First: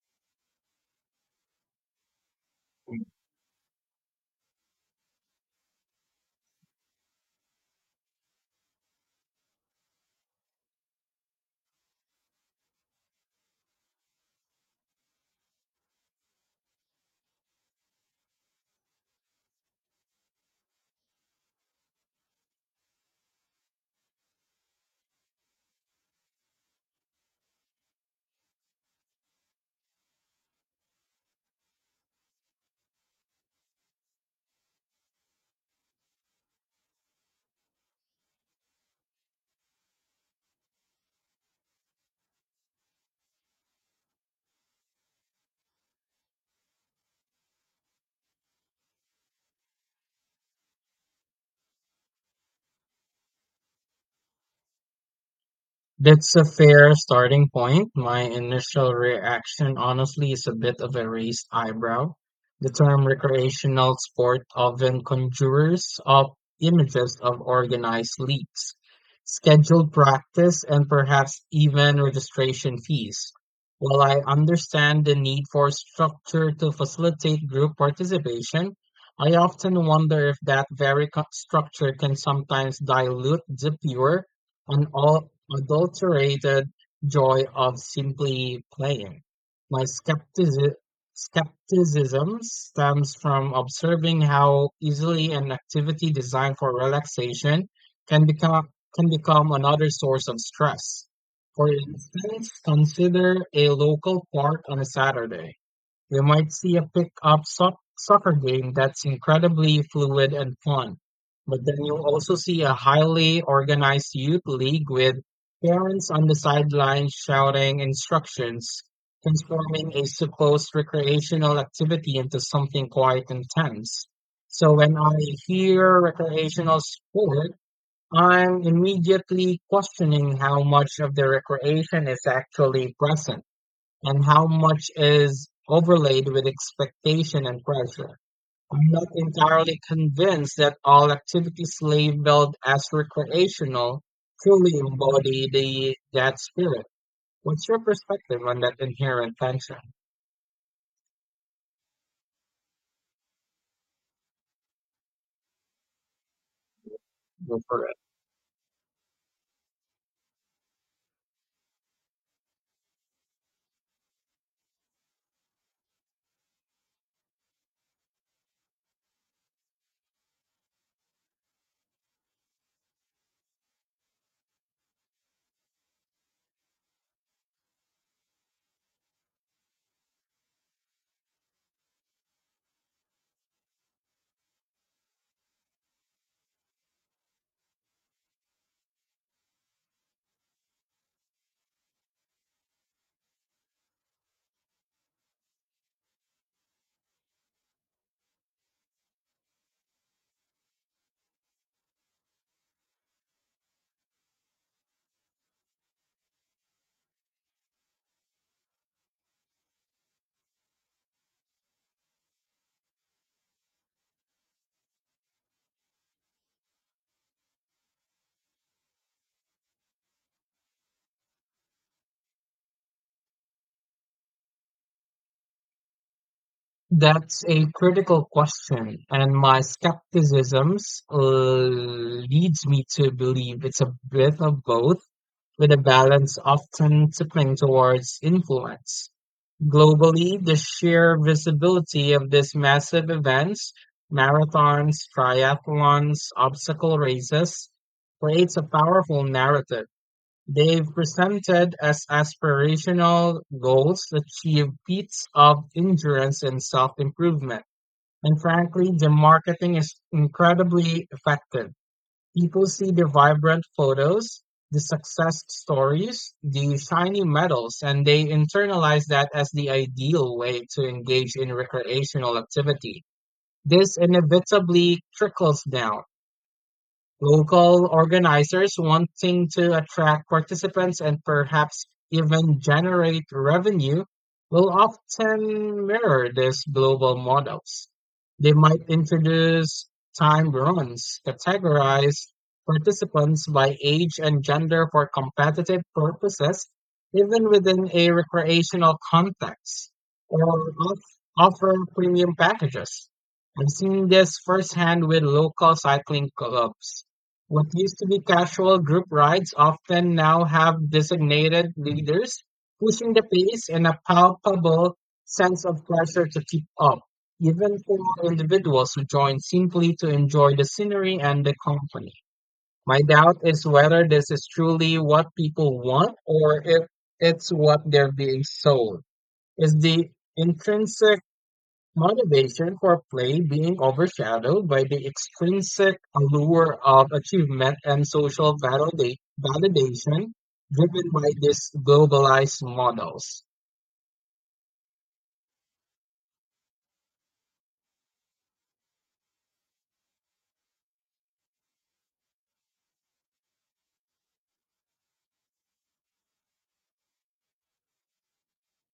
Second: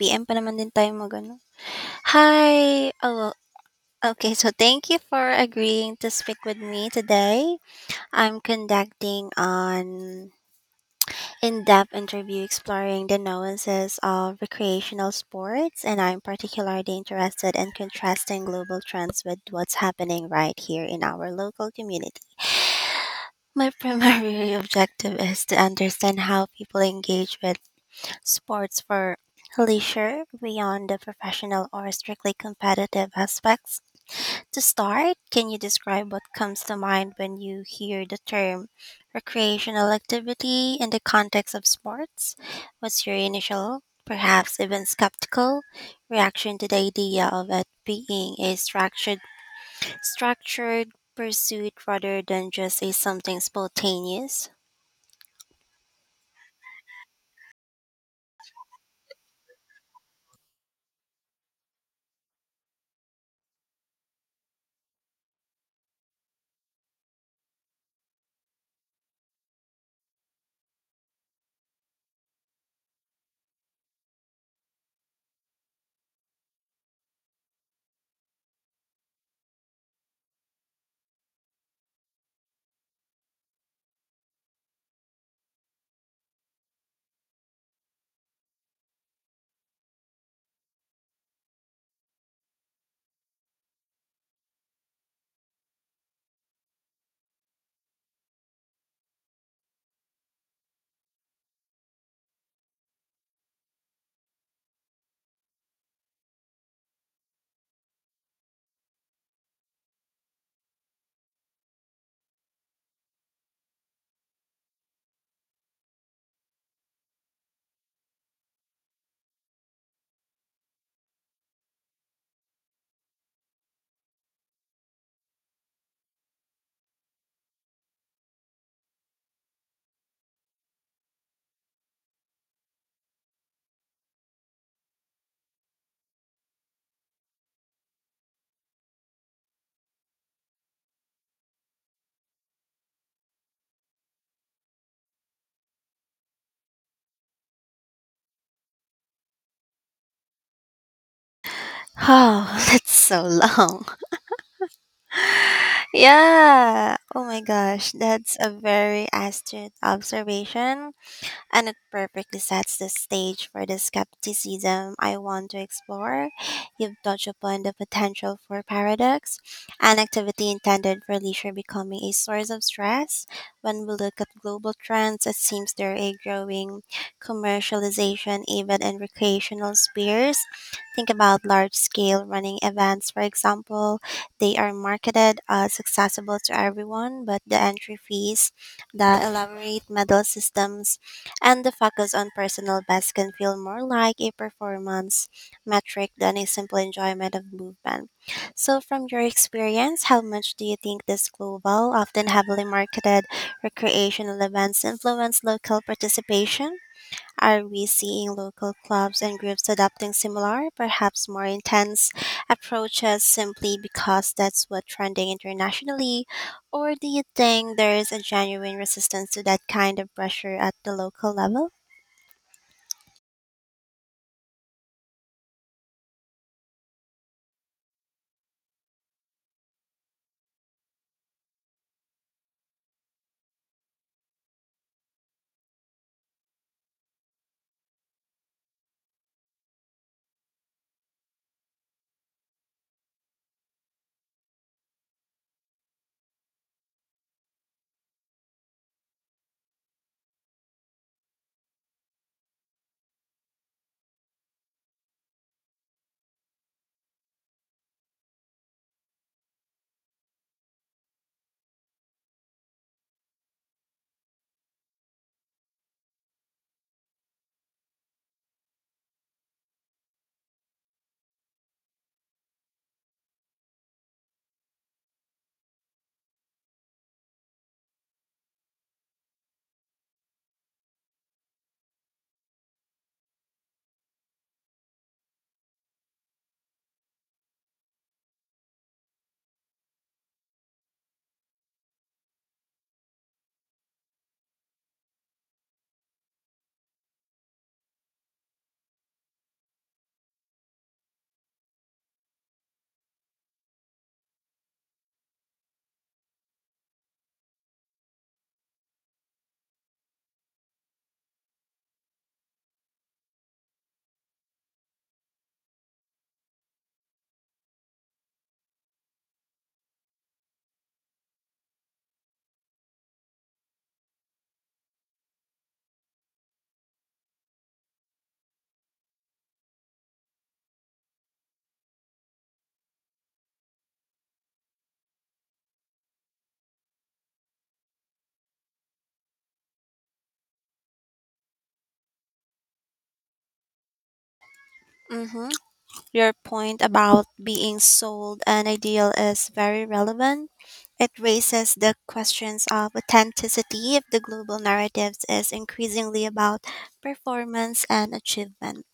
PM pa naman din tayo mag-ano. Hi! Oh, well, okay. So, thank you for agreeing to speak with me today. I'm conducting an in-depth interview exploring the nuances of recreational sports, and I'm particularly interested in contrasting global trends with what's happening right here in our local community. My primary objective is to understand how people engage with sports for leisure beyond the professional or strictly competitive aspects. To start, can you describe what comes to mind when you hear the term recreational activity in the context of sports? What's your initial, perhaps even skeptical, reaction to the idea of it being a structured pursuit rather than just a something spontaneous? That's a fair starting point. My initial reaction, honestly, is a bit of a raised eyebrow. The term recreational sport often conjures up images of organized leagues, scheduled practice, and perhaps even registration fees. While I understand the need for structure to facilitate group participation, I often wonder if that very structure can sometimes dilute the pure an all adulterated joy of simply playing. My skepticism stems from observing how easily an activity designed for relaxation can become can become another source of stress. For instance, consider a local park on a Saturday. We might see a pick-up soccer game that's incredibly fluid and fun, but then you'll also see a highly organized youth league with parents on the sidelines shouting instructions, transforming a supposed recreational activity into something quite intense. So when I hear recreational sport, I'm immediately questioning how much of the recreation is actually present and how much is overlaid with expectation and pressure. I'm not entirely convinced that all activities slave billed as recreational truly embody the that spirit. What's your perspective on that inherent tension? Oh, that's so long. Yeah. Oh my Go for gosh, it. that's a very astute observation, and it perfectly sets the stage for the skepticism I want to explore. You've touched upon the potential for paradox, an activity intended for leisure becoming a source of stress. When we look at global trends, it seems there are a growing commercialization even in recreational spheres. Think about large scale running events, for example. They are marketed as accessible to everyone, but the entry fees, the elaborate medal systems, and the focus on personal best can feel more like a performance metric than a simple enjoyment of movement. So, from your experience, how much do you think these global, often heavily marketed recreational events influence local participation? Are we seeing local clubs and groups adopting similar, perhaps more intense approaches simply because that's what's trending internationally? Or do you think there is a genuine resistance to that kind of pressure at the local level? That's a critical question, and my skepticism leads me to believe it's a bit of both, with a balance often tipping towards influence. Globally, the sheer visibility of these massive events, marathons, triathlons, obstacle races, creates a powerful narrative. They've presented as aspirational goals that achieve feats of endurance and self improvement. And frankly, the marketing is incredibly effective. People see the vibrant photos, the success stories, the shiny medals, and they internalize that as the ideal way to engage in recreational activity. This inevitably trickles down. Local organizers wanting to attract participants and perhaps even generate revenue will often mirror these global models. They might introduce time runs, categorize participants by age and gender for competitive purposes, even within a recreational context, or off- offer premium packages. I've seen this firsthand with local cycling clubs what used to be casual group rides often now have designated leaders, pushing the pace and a palpable sense of pressure to keep up, even for individuals who join simply to enjoy the scenery and the company. My doubt is whether this is truly what people want or if it's what they're being sold. Is the intrinsic motivation for play being overshadowed by the extrinsic allure of achievement and social validation driven by these globalized models. Mm-hmm. Your point about being sold an ideal is very relevant. It raises the questions of authenticity if the global narrative is increasingly about performance and achievement.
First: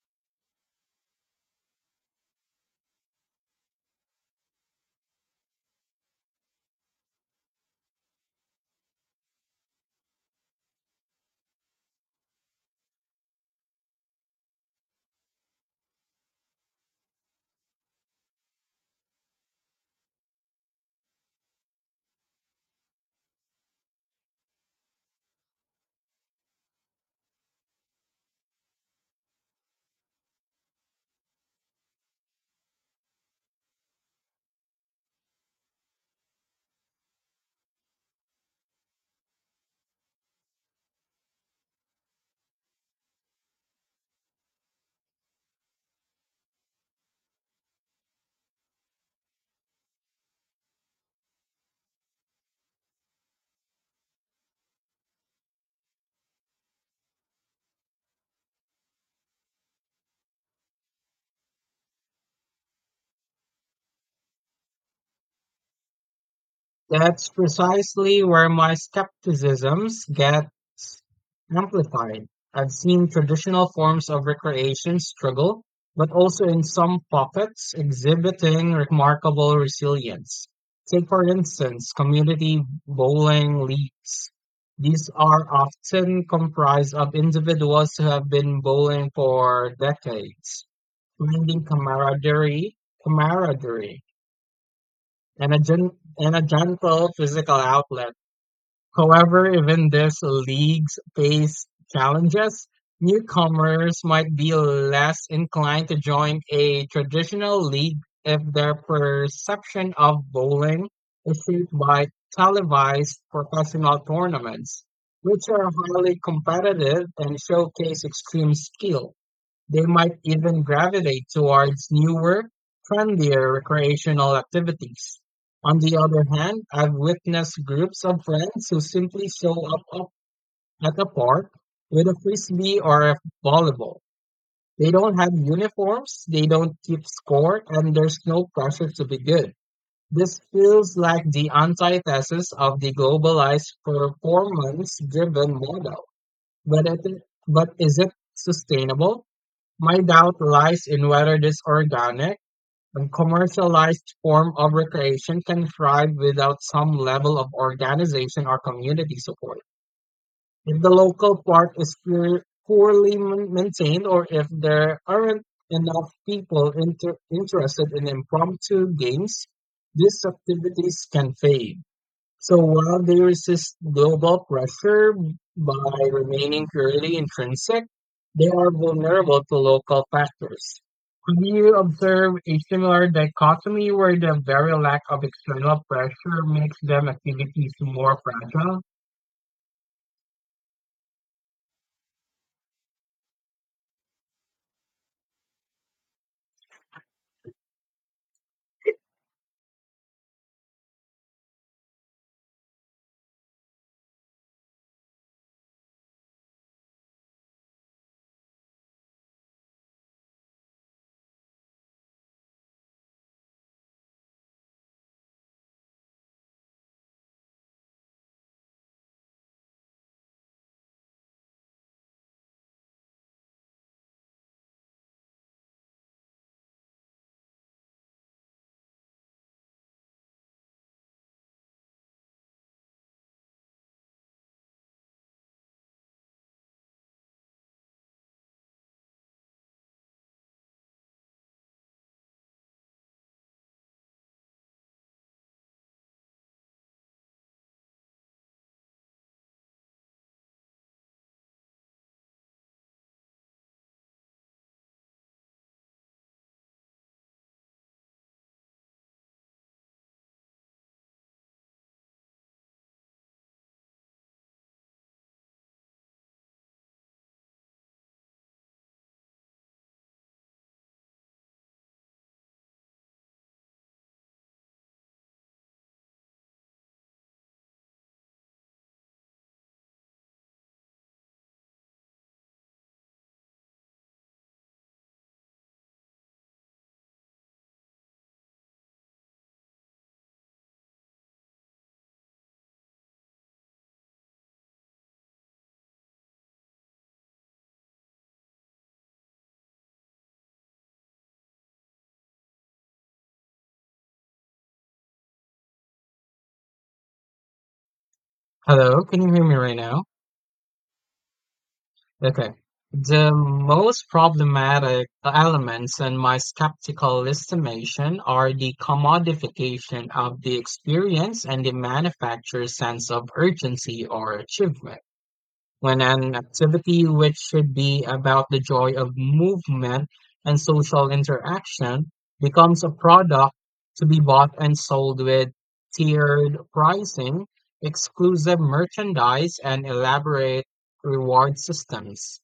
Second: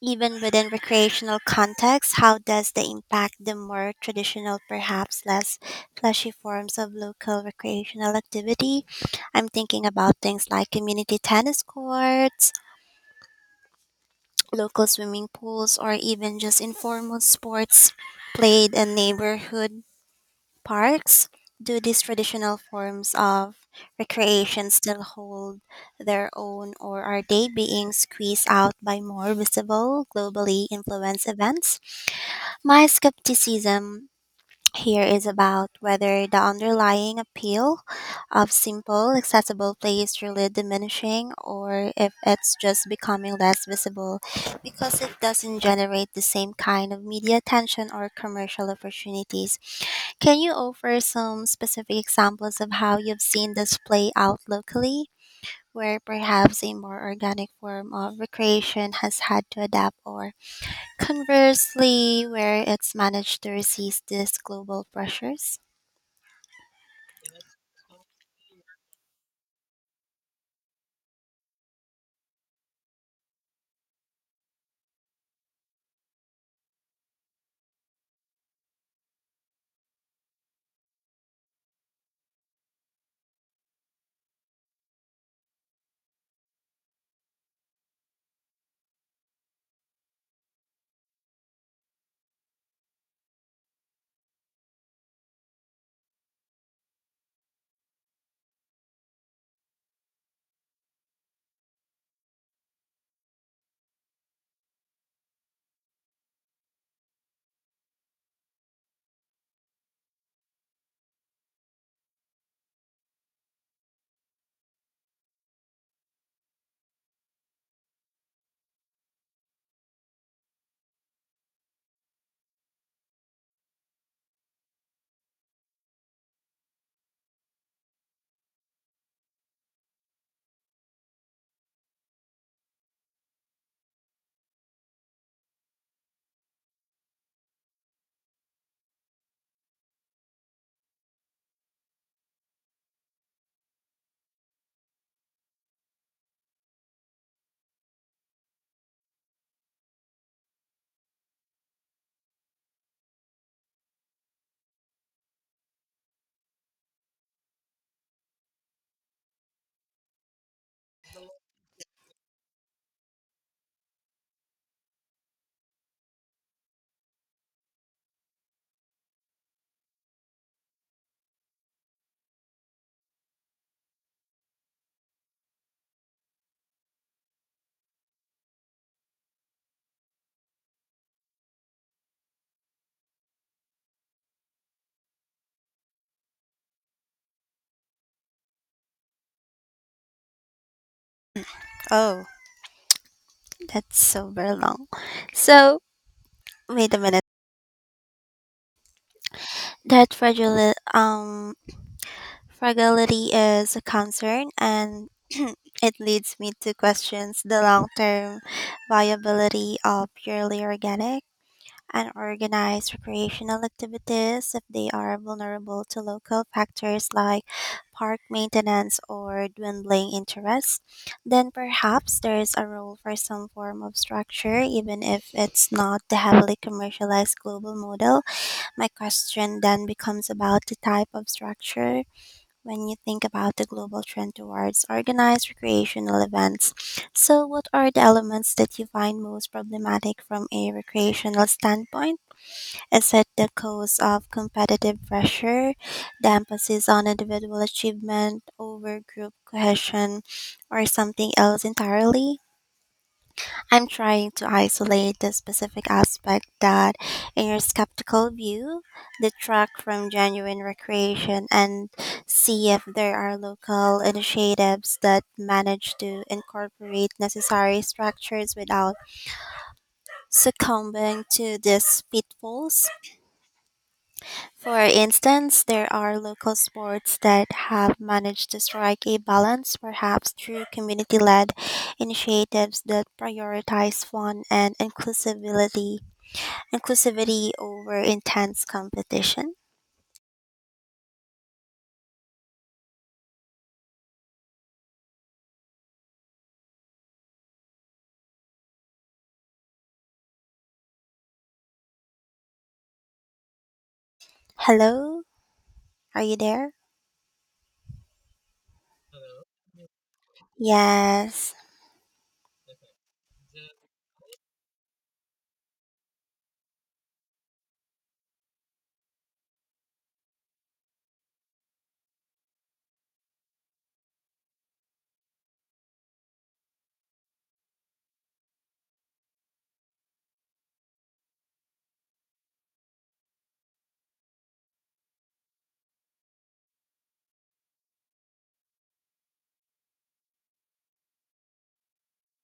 Even within recreational contexts, how does they impact the more traditional, perhaps less fleshy forms of local recreational activity? I'm thinking about things like community tennis courts, local swimming pools, or even just informal sports played in neighborhood parks. Do these traditional forms of recreation still hold their own, or are they being squeezed out by more visible, globally influenced events? My skepticism here is about whether the underlying appeal of simple, accessible play is really diminishing or if it's just becoming less visible because it doesn't generate the same kind of media attention or commercial opportunities. Can you offer some specific examples of how you've seen this play out locally, where perhaps a more organic form of recreation has had to adapt or, conversely, where it's managed to resist these global pressures? That's precisely where my skepticisms gets amplified. I've seen traditional forms of recreation struggle, but also in some pockets exhibiting remarkable resilience. Take, for instance, community bowling leagues. These are often comprised of individuals who have been bowling for decades, finding camaraderie, and a, gen- and a gentle physical outlet. However, even these leagues face challenges. Newcomers might be less inclined to join a traditional league if their perception of bowling is shaped by televised professional tournaments, which are highly competitive and showcase extreme skill. They might even gravitate towards newer, friendlier recreational activities. On the other hand, I've witnessed groups of friends who simply show up at the park with a frisbee or a volleyball. They don't have uniforms, they don't keep score, and there's no pressure to be good. This feels like the antithesis of the globalized performance driven model. But, it, but is it sustainable? My doubt lies in whether this organic and commercialized form of recreation can thrive without some level of organization or community support. If the local park is poorly maintained or if there aren't enough people interested in impromptu games, these activities can fade. So while there is this global pressure by remaining purely intrinsic, they are vulnerable to local factors. Have you observed a similar dichotomy where the very lack of external pressure makes them activities more fragile? Oh, that's so very long. So, wait a minute. That fragile, fragility is a concern, and it leads me to questions the long term viability of purely organic and organize recreational activities. If they are vulnerable to local factors like park maintenance or dwindling interest, then perhaps there is a role for some form of structure, even if it's not the heavily commercialized global model. My question then becomes about the type of structure when you think about the global trend towards organized recreational events. So, what are the elements that you find most problematic from a recreational standpoint? Is it the cause of competitive pressure, the emphasis on individual achievement over group cohesion, or something else entirely? I'm trying to isolate the specific aspect that, in your skeptical view, detract from genuine recreation and see if there are local initiatives that manage to incorporate necessary structures without succumbing to these pitfalls. For instance, there are local sports that have managed to strike a balance, perhaps through community led initiatives that prioritize fun and inclusivity over intense competition. Hello, are you there? Hello, can you hear me right now? Yes, Okay. The most problematic elements in my skeptical estimation are the commodification of the experience and the manufacturer's sense of urgency or achievement. When an activity which should be about the joy of movement and social interaction becomes a product to be bought and sold with tiered pricing, exclusive merchandise, and elaborate reward systems.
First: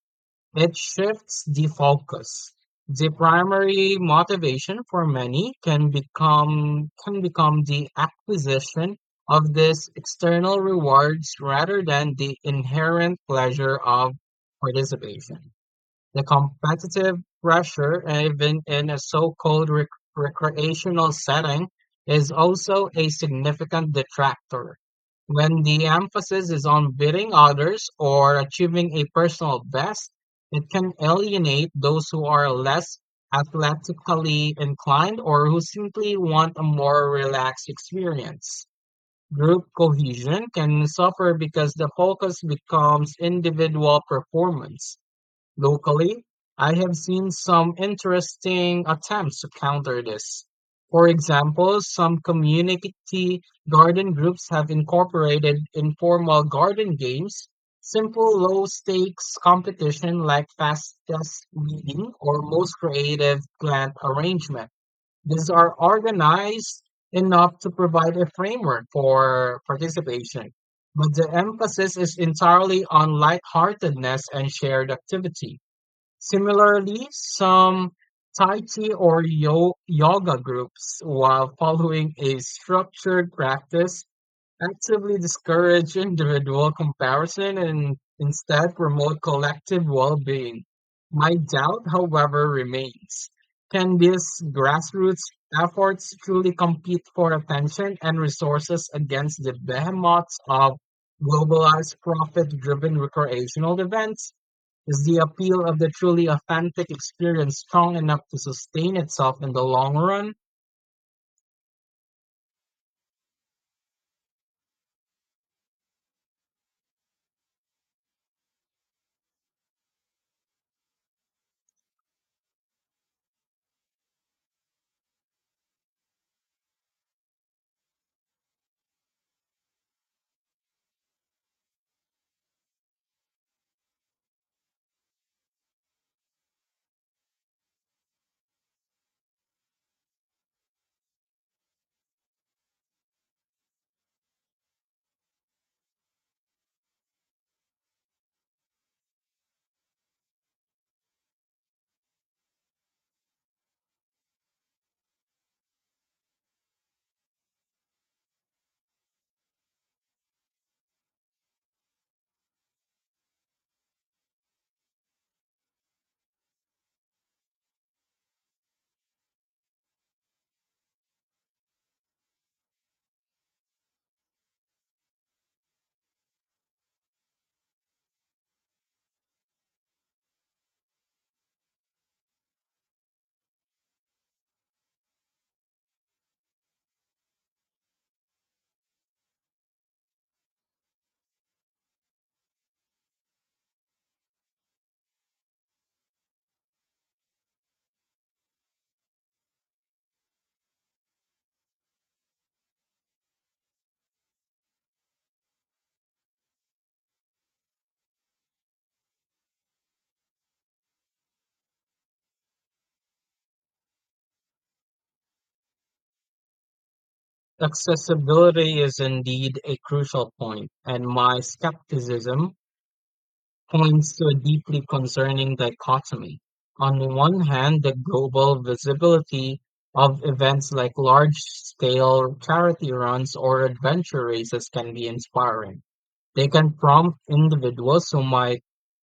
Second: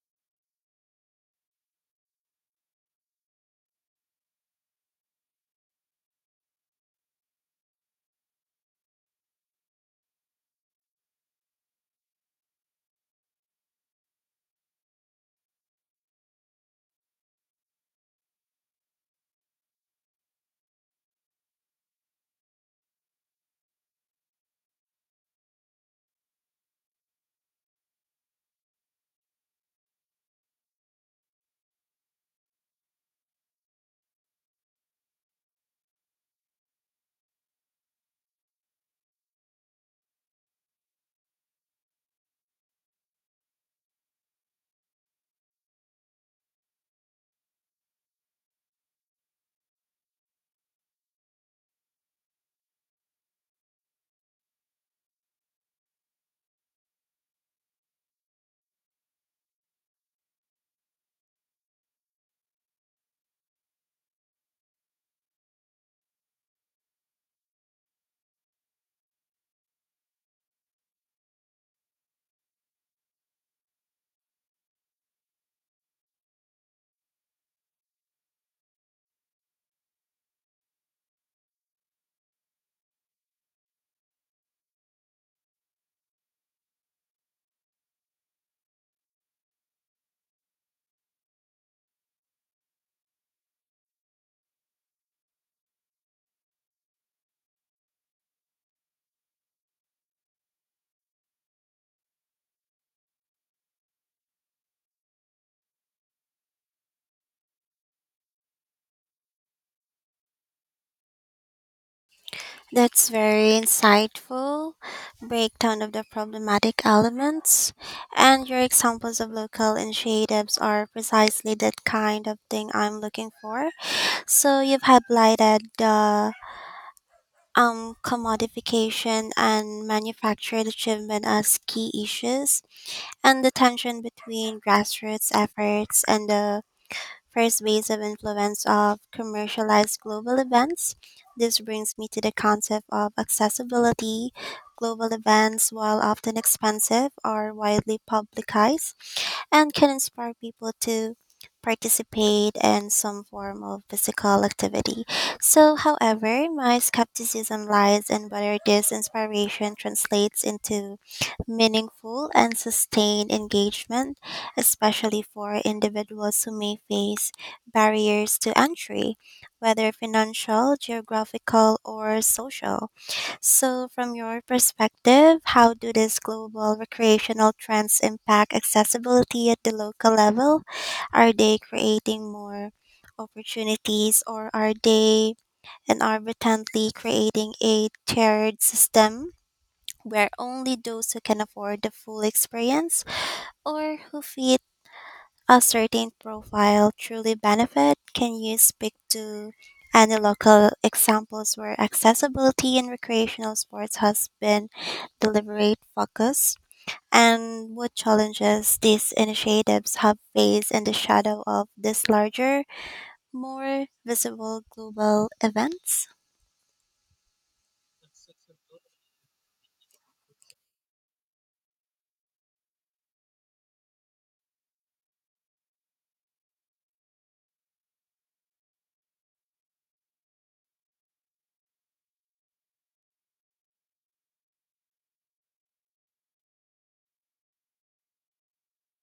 It shifts the focus. The primary motivation for many can become the acquisition of these external rewards rather than the inherent pleasure of participation. The competitive pressure, even in a so-called recreational setting, is also a significant detractor. When the emphasis is on beating others or achieving a personal best, it can alienate those who are less athletically inclined or who simply want a more relaxed experience. Group cohesion can suffer because the focus becomes individual performance. Locally, I have seen some interesting attempts to counter this. For example, some community garden groups have incorporated informal garden games, simple low stakes competition like fastest weeding or most creative plant arrangement. These are organized enough to provide a framework for participation, but the emphasis is entirely on lightheartedness and shared activity. Similarly, some Tai Chi or yoga groups, while following a structured practice, actively discourage individual comparison and instead promote collective well being. My doubt, however, remains, can these grassroots efforts truly compete for attention and resources against the behemoths of globalized profit driven recreational events? Is the appeal of the truly authentic experience strong enough to sustain itself in the long run? that's very insightful breakdown of the problematic elements. And your examples of local initiatives are precisely that kind of thing I'm looking for. So you've highlighted the commodification and manufactured achievement as key issues, and the tension between grassroots efforts and the first base of influence of commercialized global events. This brings me to the concept of accessibility. Global events, while often expensive, are widely publicized and can inspire people to participate in some form of physical activity. So, however, my skepticism lies in whether this inspiration translates into meaningful and sustained engagement, especially for individuals who may face barriers to entry, whether financial, geographical, or social. So, from your perspective, how do these global recreational trends impact accessibility at the local level? Are they creating more opportunities or are they inadvertently creating a tiered system where only those who can afford the full experience or who fit a certain profile truly benefit? Can you speak to any local examples where accessibility in recreational sports has been deliberate focus? And what challenges these initiatives have faced in the shadow of these larger, more visible global events? Accessibility is indeed a crucial point, and my skepticism points to a deeply concerning dichotomy. On one hand, the global visibility of events like large scale charity runs or adventure races can be inspiring. They can prompt individuals who might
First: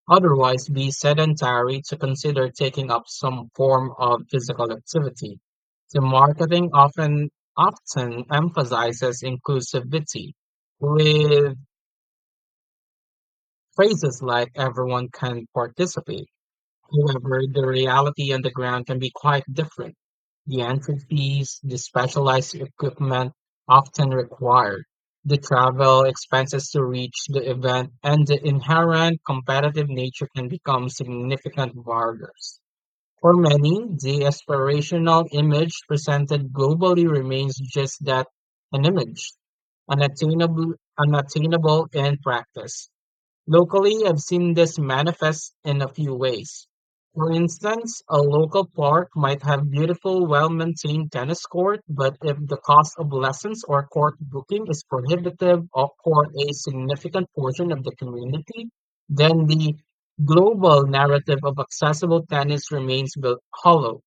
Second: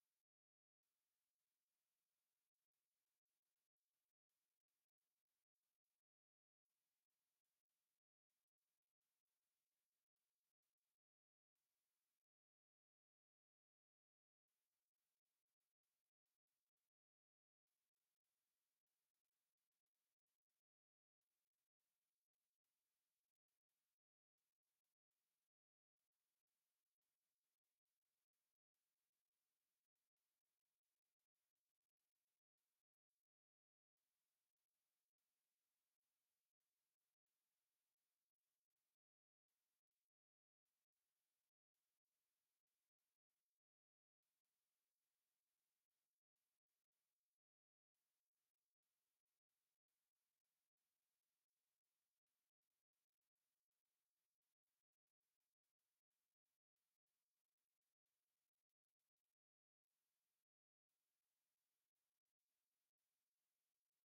otherwise be sedentary to consider taking up some form of physical activity. The marketing often emphasizes inclusivity with phrases like everyone can participate. However, the reality on the ground can be quite different. The entry fees, the specialized equipment often required, the travel expenses to reach the event, and the inherent competitive nature can become significant barriers. For many, the aspirational image presented globally remains just that, an image, unattainable in practice. Locally, I've seen this manifest in a few ways. For instance, a local park might have beautiful, well-maintained tennis court, but if the cost of lessons or court booking is prohibitive or for a significant portion of the community, then the global narrative of accessible tennis remains hollow.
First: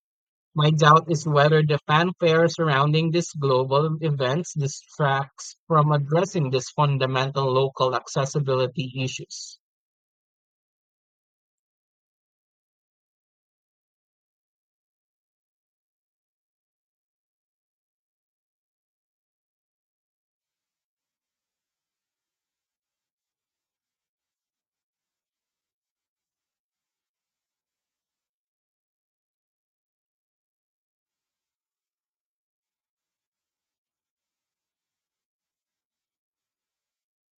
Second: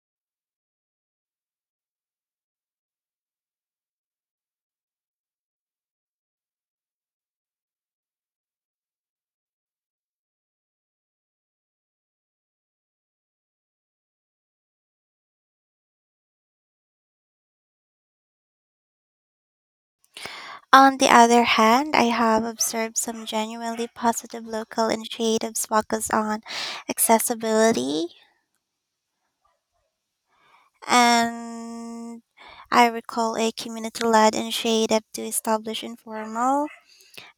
My doubt is whether the fanfare surrounding these global events distracts from addressing these fundamental local accessibility issues. On the other hand, I have observed some genuinely positive local initiatives focused on accessibility. And I recall a community led initiative to establish informal,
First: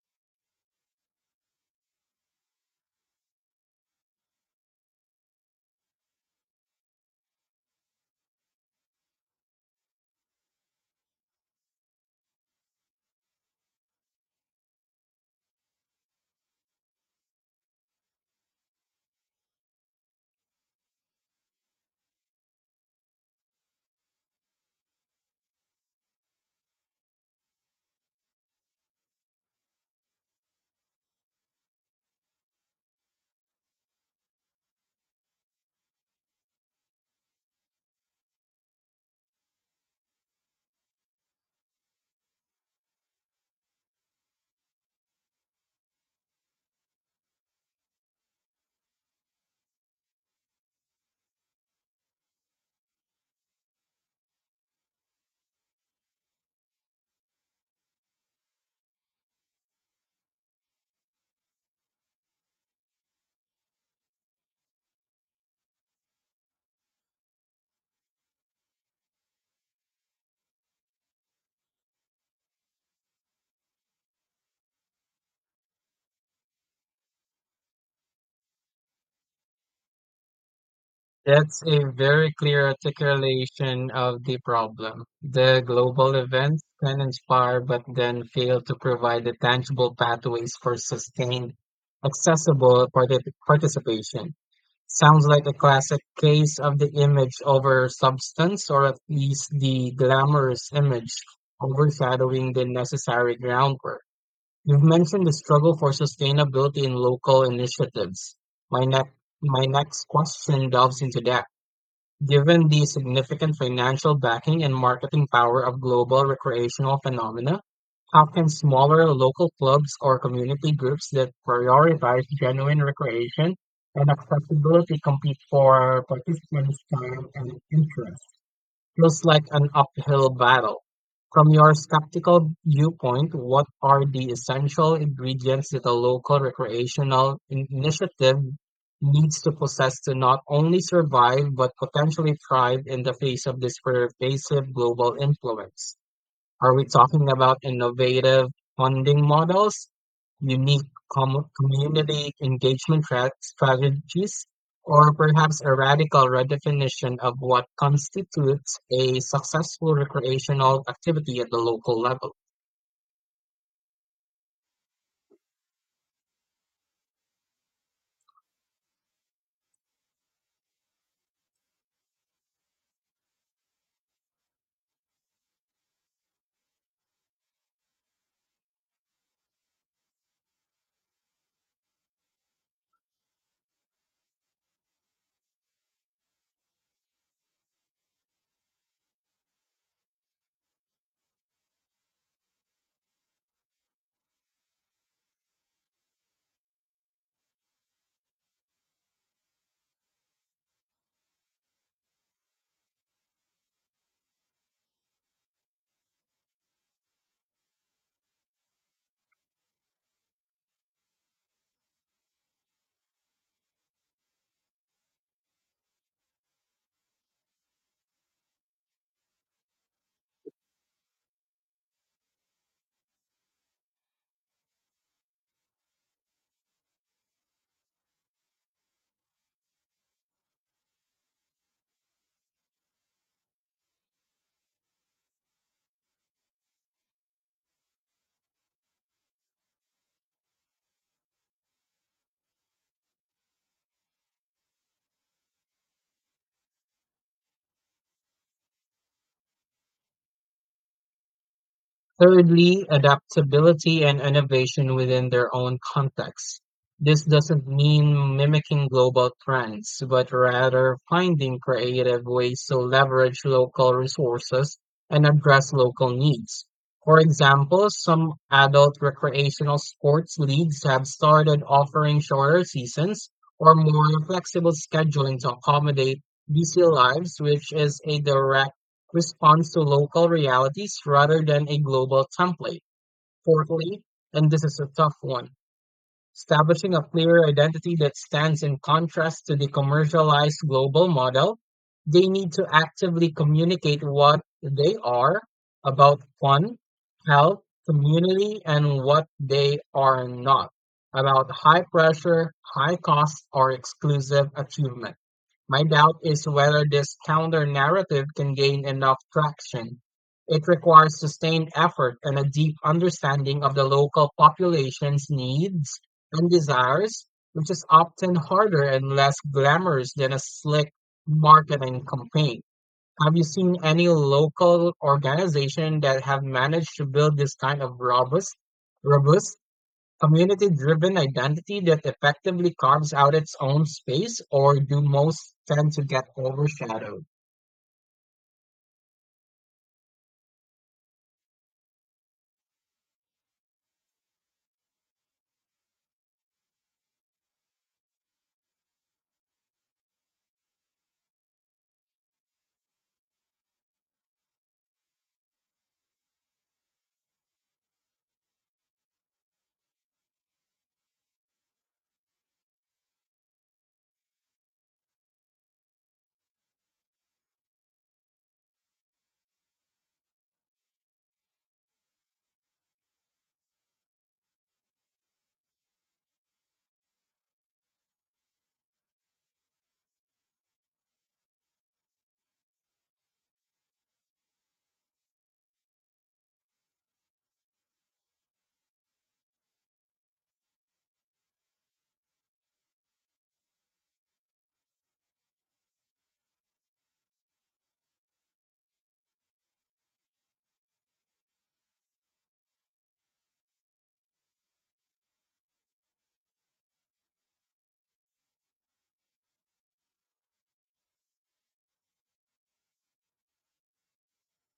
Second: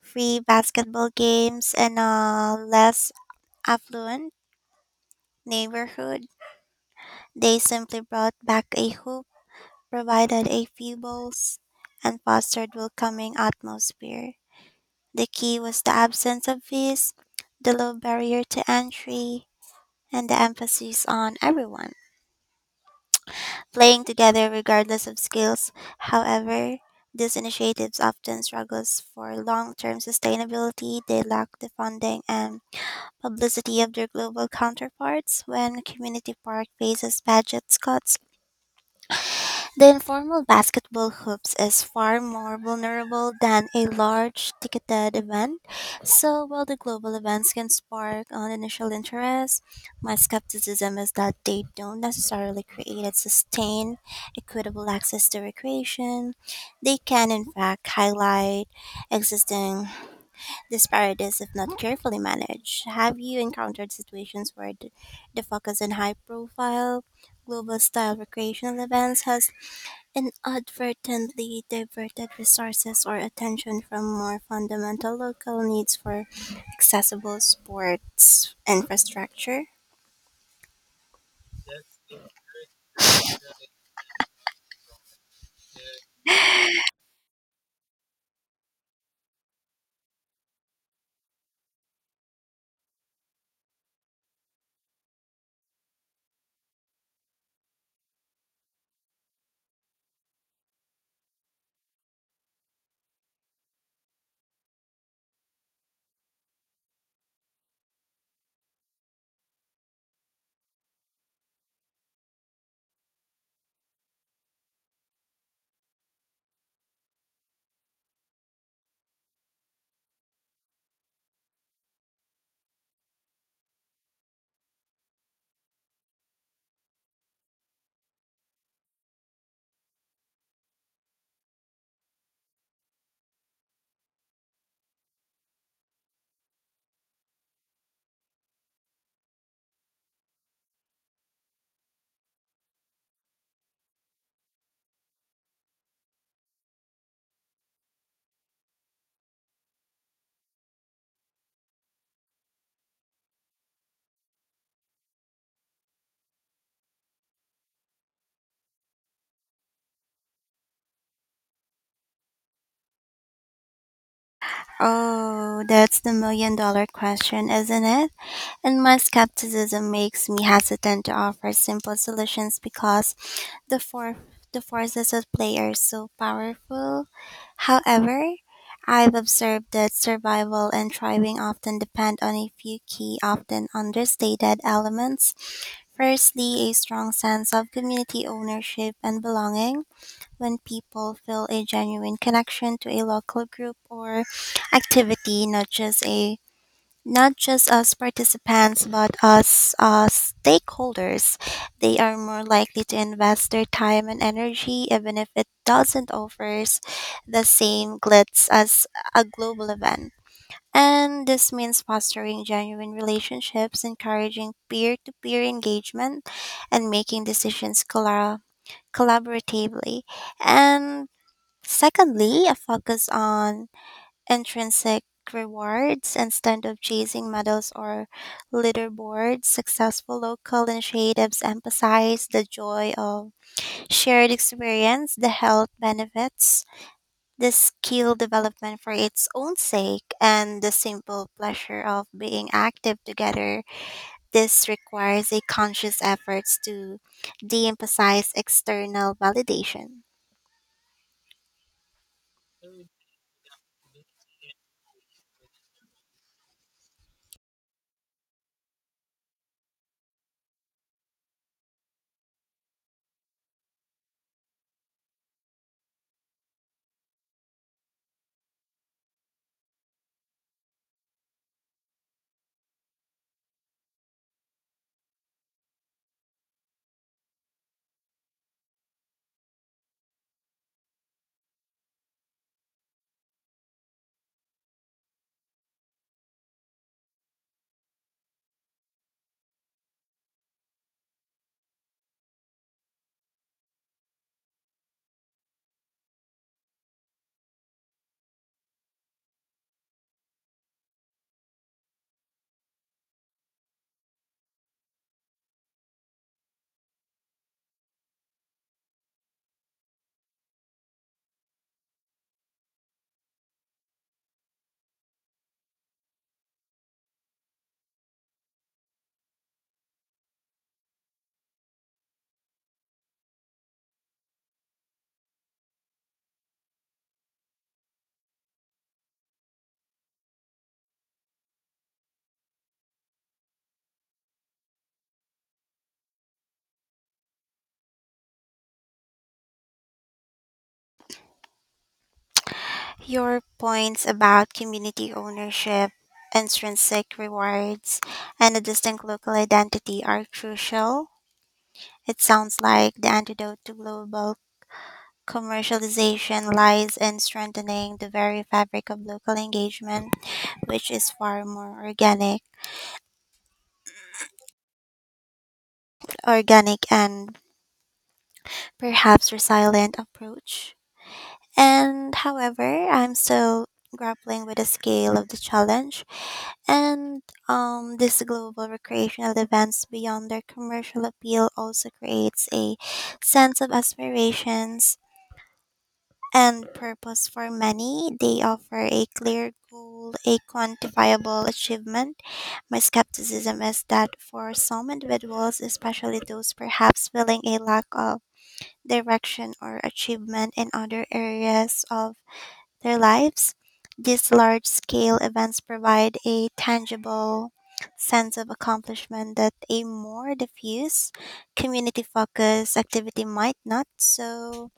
free basketball games in a less affluent neighborhood. They simply brought back a hoop, provided a few balls, and fostered welcoming atmosphere. The key was the absence of fees, the low barrier to entry, and the emphasis on everyone playing together regardless of skills. However, these initiatives often struggles for long-term sustainability. They lack the funding and publicity of their global counterparts. When community park faces budget cuts, the informal basketball hoops is far more vulnerable than a large ticketed event. So while the global events can spark an initial interest, my skepticism is that they don't necessarily create a sustained, equitable access to recreation. They can in fact highlight existing disparities if not carefully managed. Have you encountered situations where the focus on high profile global style recreational events has inadvertently diverted resources or attention from more fundamental local needs for accessible sports infrastructure? That's a very clear articulation of the problem. The global events can inspire but then fail to provide the tangible pathways for sustained, accessible participation. Sounds like a classic case of the image over substance, or at least the glamorous image overshadowing the necessary groundwork. You've mentioned the struggle for sustainability in local initiatives. My, ne- my next question delves into that. Given the significant financial backing and marketing power of global recreational phenomena, how can smaller local clubs or community groups that prioritize genuine recreation and accessibility compete for participants' time and interest? Feels like an uphill battle. From your skeptical viewpoint, what are the essential ingredients that a local recreational initiative needs to possess to not only survive but potentially thrive in the face of this pervasive global influence? Are we talking about innovative funding models, unique community engagement strategies, or perhaps a radical redefinition of what constitutes a successful recreational activity at the local level? Oh, that's the million dollar question, isn't it? And my skepticism makes me hesitant to offer simple solutions because the for- the forces at play are so powerful. However, I've observed that survival and thriving often depend on a few key, often understated elements. Firstly, a strong sense of community ownership and belonging. When people feel a genuine connection to a local group or activity, not just as participants but as stakeholders, they are more likely to invest their time and energy even if it doesn't offers the same glitz as a global event. And this means fostering genuine relationships, encouraging peer to peer engagement, and making decisions collaboratively. And secondly, a focus on intrinsic rewards instead of chasing medals or leaderboards. Successful local initiatives emphasize the joy of shared experience, the health benefits, the skill development for its own sake, and the simple pleasure of being active together. This requires a conscious effort to de emphasize external validation. Thirdly, adaptability and innovation within their own context. This doesn't mean mimicking global trends, but rather finding creative ways to leverage local resources and address local needs. For example, some adult recreational sports leagues have started offering shorter seasons or more flexible scheduling to accommodate busy lives, which is a direct responds to local realities rather than a global template. Fourthly, and this is a tough one, establishing a clear identity that stands in contrast to the commercialized global model. They need to actively communicate what they are about: fun, health, community, and what they are not about: high pressure, high cost, or exclusive achievement. My doubt is whether this counter-narrative can gain enough traction. It requires sustained effort and a deep understanding of the local population's needs and desires, which is often harder and less glamorous than a slick marketing campaign. Have you seen any local organization that have managed to build this kind of robust community-driven identity that effectively carves out its own space or do most tend to get overshadowed? Your points about community ownership, intrinsic rewards, and a distinct local identity are crucial. It sounds like the antidote to global commercialization lies in strengthening the very fabric of local engagement, which is far more organic and perhaps resilient approach. And however, I'm still grappling with the scale of the challenge. And these global recreational events beyond their commercial appeal also creates a sense of aspirations and purpose for many. They offer a clear goal, a quantifiable achievement. My skepticism is that for some individuals, especially those perhaps feeling a lack of direction or achievement in other areas of their lives, these large scale events provide a tangible sense of accomplishment that a more diffuse, community focused activity might not. So,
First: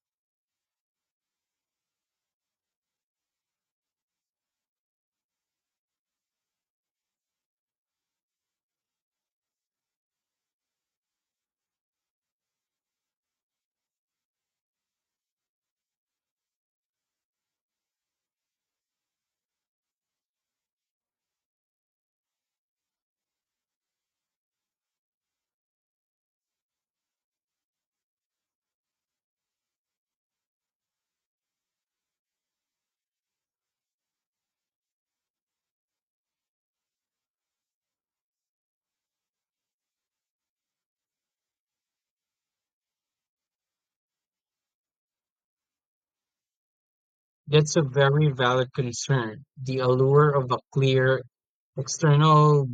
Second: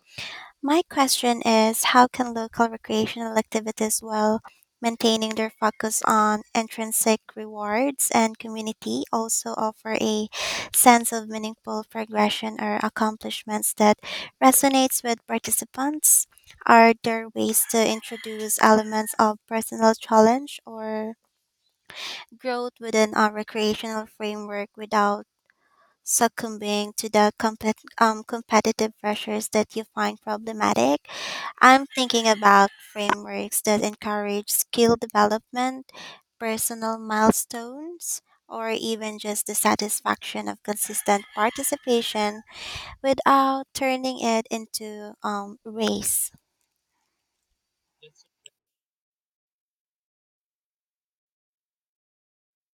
my question is how can local recreational activities, while maintaining their focus on intrinsic rewards and community, also offer a sense of meaningful progression or accomplishments that resonates with participants? Are there ways to introduce elements of personal challenge or growth within a recreational framework without succumbing to the competitive pressures that you find problematic? I'm thinking about frameworks that encourage skill development, personal milestones, or even just the satisfaction of consistent participation without turning it into race. That's a very valid concern. The allure of a clear external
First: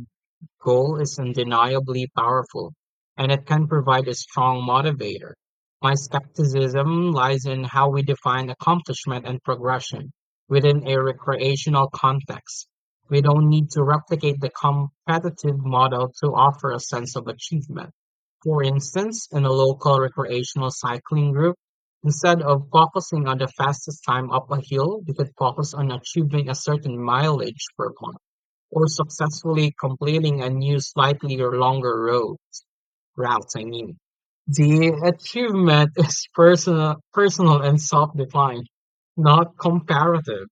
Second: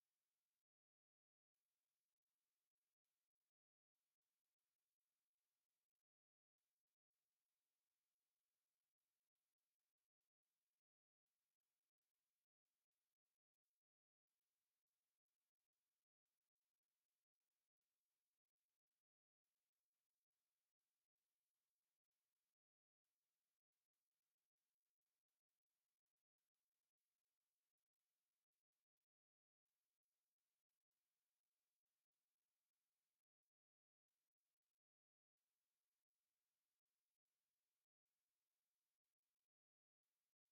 goal is undeniably powerful, and it can provide a strong motivator. My skepticism lies in how we define accomplishment and progression within a recreational context. We don't need to replicate the competitive model to offer a sense of achievement. For instance, in a local recreational cycling group, instead of focusing on the fastest time up a hill, we could focus on achieving a certain mileage per month or successfully completing a new slightly or longer road routes, I mean. The achievement is personal and self-defined, not comparative.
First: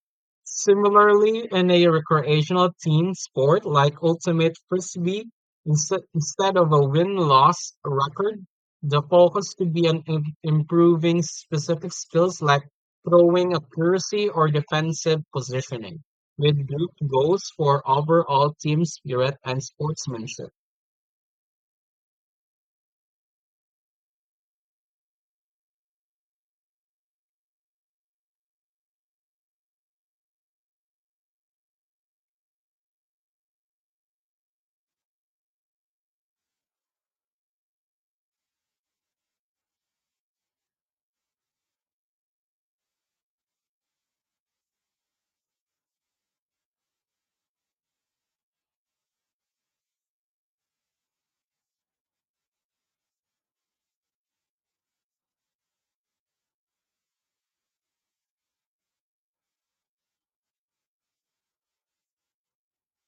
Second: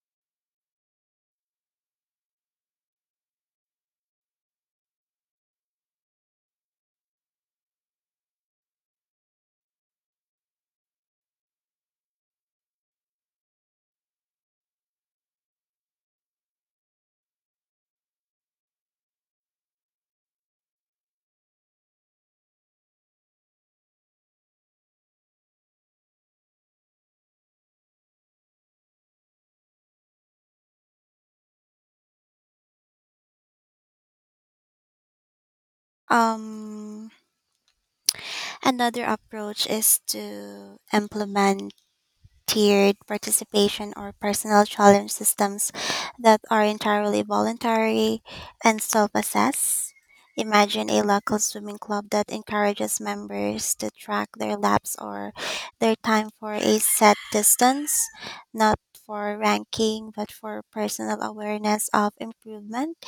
Similarly, in a recreational team sport like Ultimate Frisbee, instead of a win-loss record, the focus could be on improving specific skills like throwing accuracy or defensive positioning, with group goals for overall team spirit and sportsmanship. Um, Another approach is to implement tiered participation or personal challenge systems that are entirely voluntary and self assess. Imagine a local swimming club that encourages members to track their laps or their time for a set distance, not for ranking, but for personal awareness of improvement.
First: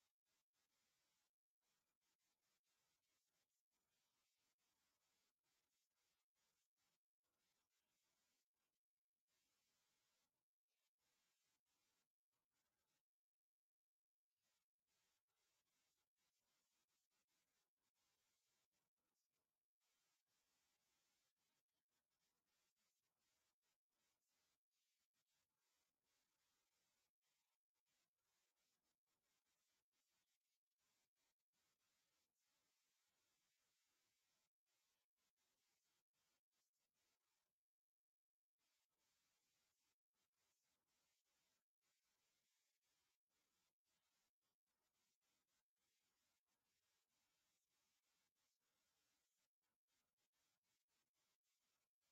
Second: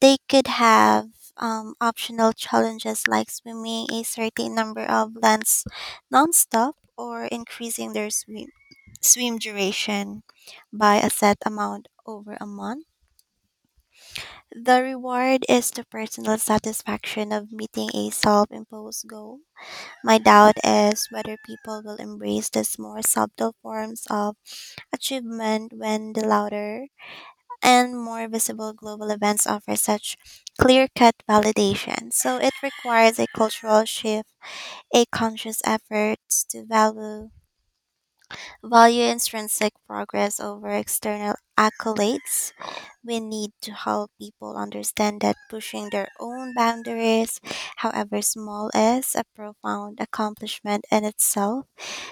They could have optional challenges like swimming a certain number of laps nonstop or increasing their swim duration by a set amount over a month. The reward is the personal satisfaction of meeting a self imposed goal. My doubt is whether people will embrace these more subtle forms of achievement when the louder and more visible global events offer such clear cut validation. So it requires a cultural shift, a conscious effort to value intrinsic progress over external accolades. We need to help people understand that pushing their own boundaries, however small, is a profound accomplishment in itself.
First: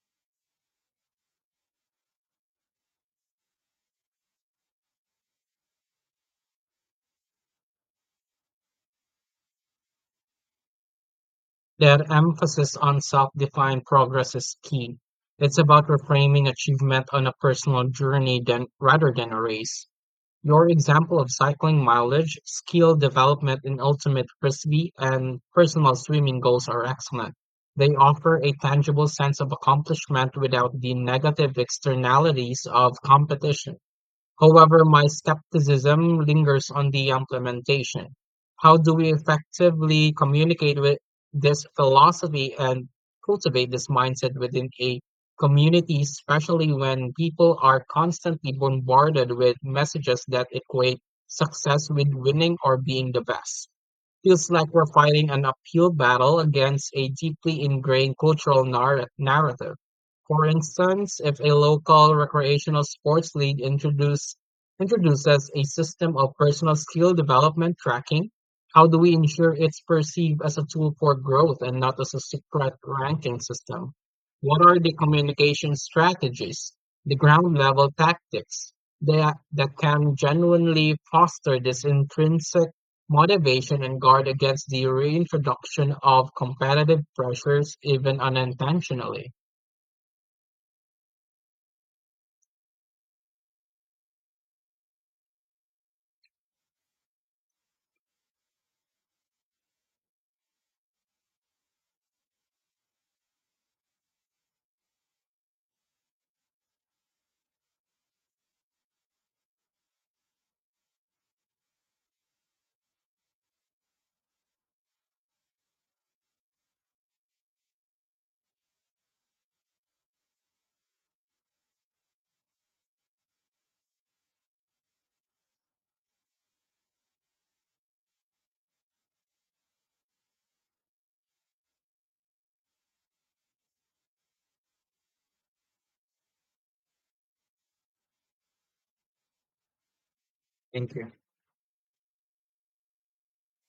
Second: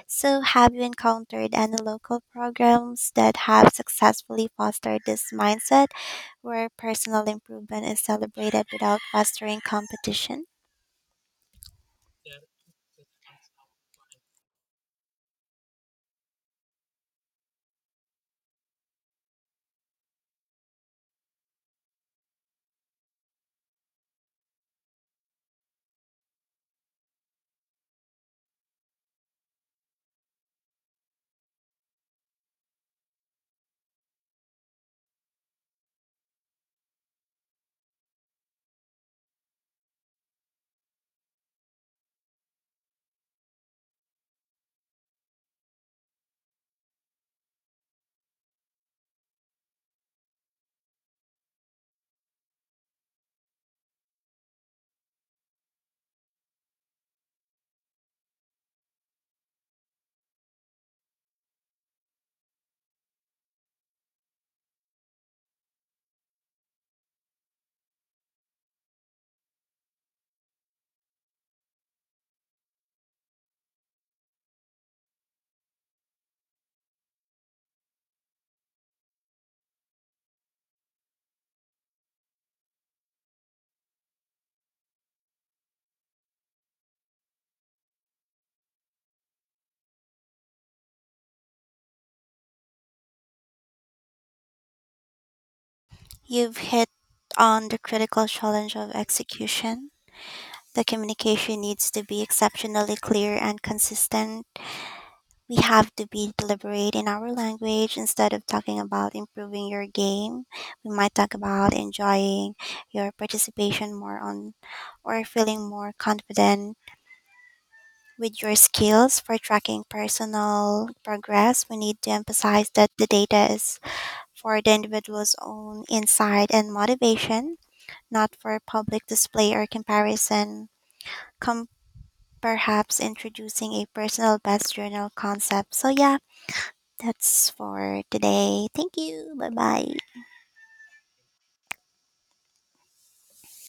So, have you encountered any local programs that have successfully fostered this mindset where personal improvement is celebrated without fostering competition? Their emphasis on self-defined progress is key. It's about reframing achievement on a personal journey than, rather than a race. Your example of cycling mileage, skill development in ultimate frisbee, and personal swimming goals are excellent. They offer a tangible sense of accomplishment without the negative externalities of competition. However, my skepticism lingers on the implementation. How do we effectively communicate with this philosophy and cultivate this mindset within a community, especially when people are constantly bombarded with messages that equate success with winning or being the best? Feels like we're fighting an uphill battle against a deeply ingrained cultural narrative. For instance, if a local recreational sports league introduces a system of personal skill development tracking, how do we ensure it's perceived as a tool for growth and not as a secret ranking system? What are the communication strategies, the ground level tactics that can genuinely foster this intrinsic motivation and guard against the reintroduction of competitive pressures even unintentionally. You've hit on the critical challenge of execution. The communication needs to be exceptionally clear and consistent. We have to be deliberate in our language. Instead of talking about improving your game, we might talk about enjoying your participation more on or feeling more confident with your skills. For tracking personal progress, we need to emphasize that the data is for the individual's own insight and motivation, not for public display or comparison. Com- Perhaps introducing a personal best journal concept. So yeah, that's for today. Thank you. Bye-bye. Thank you.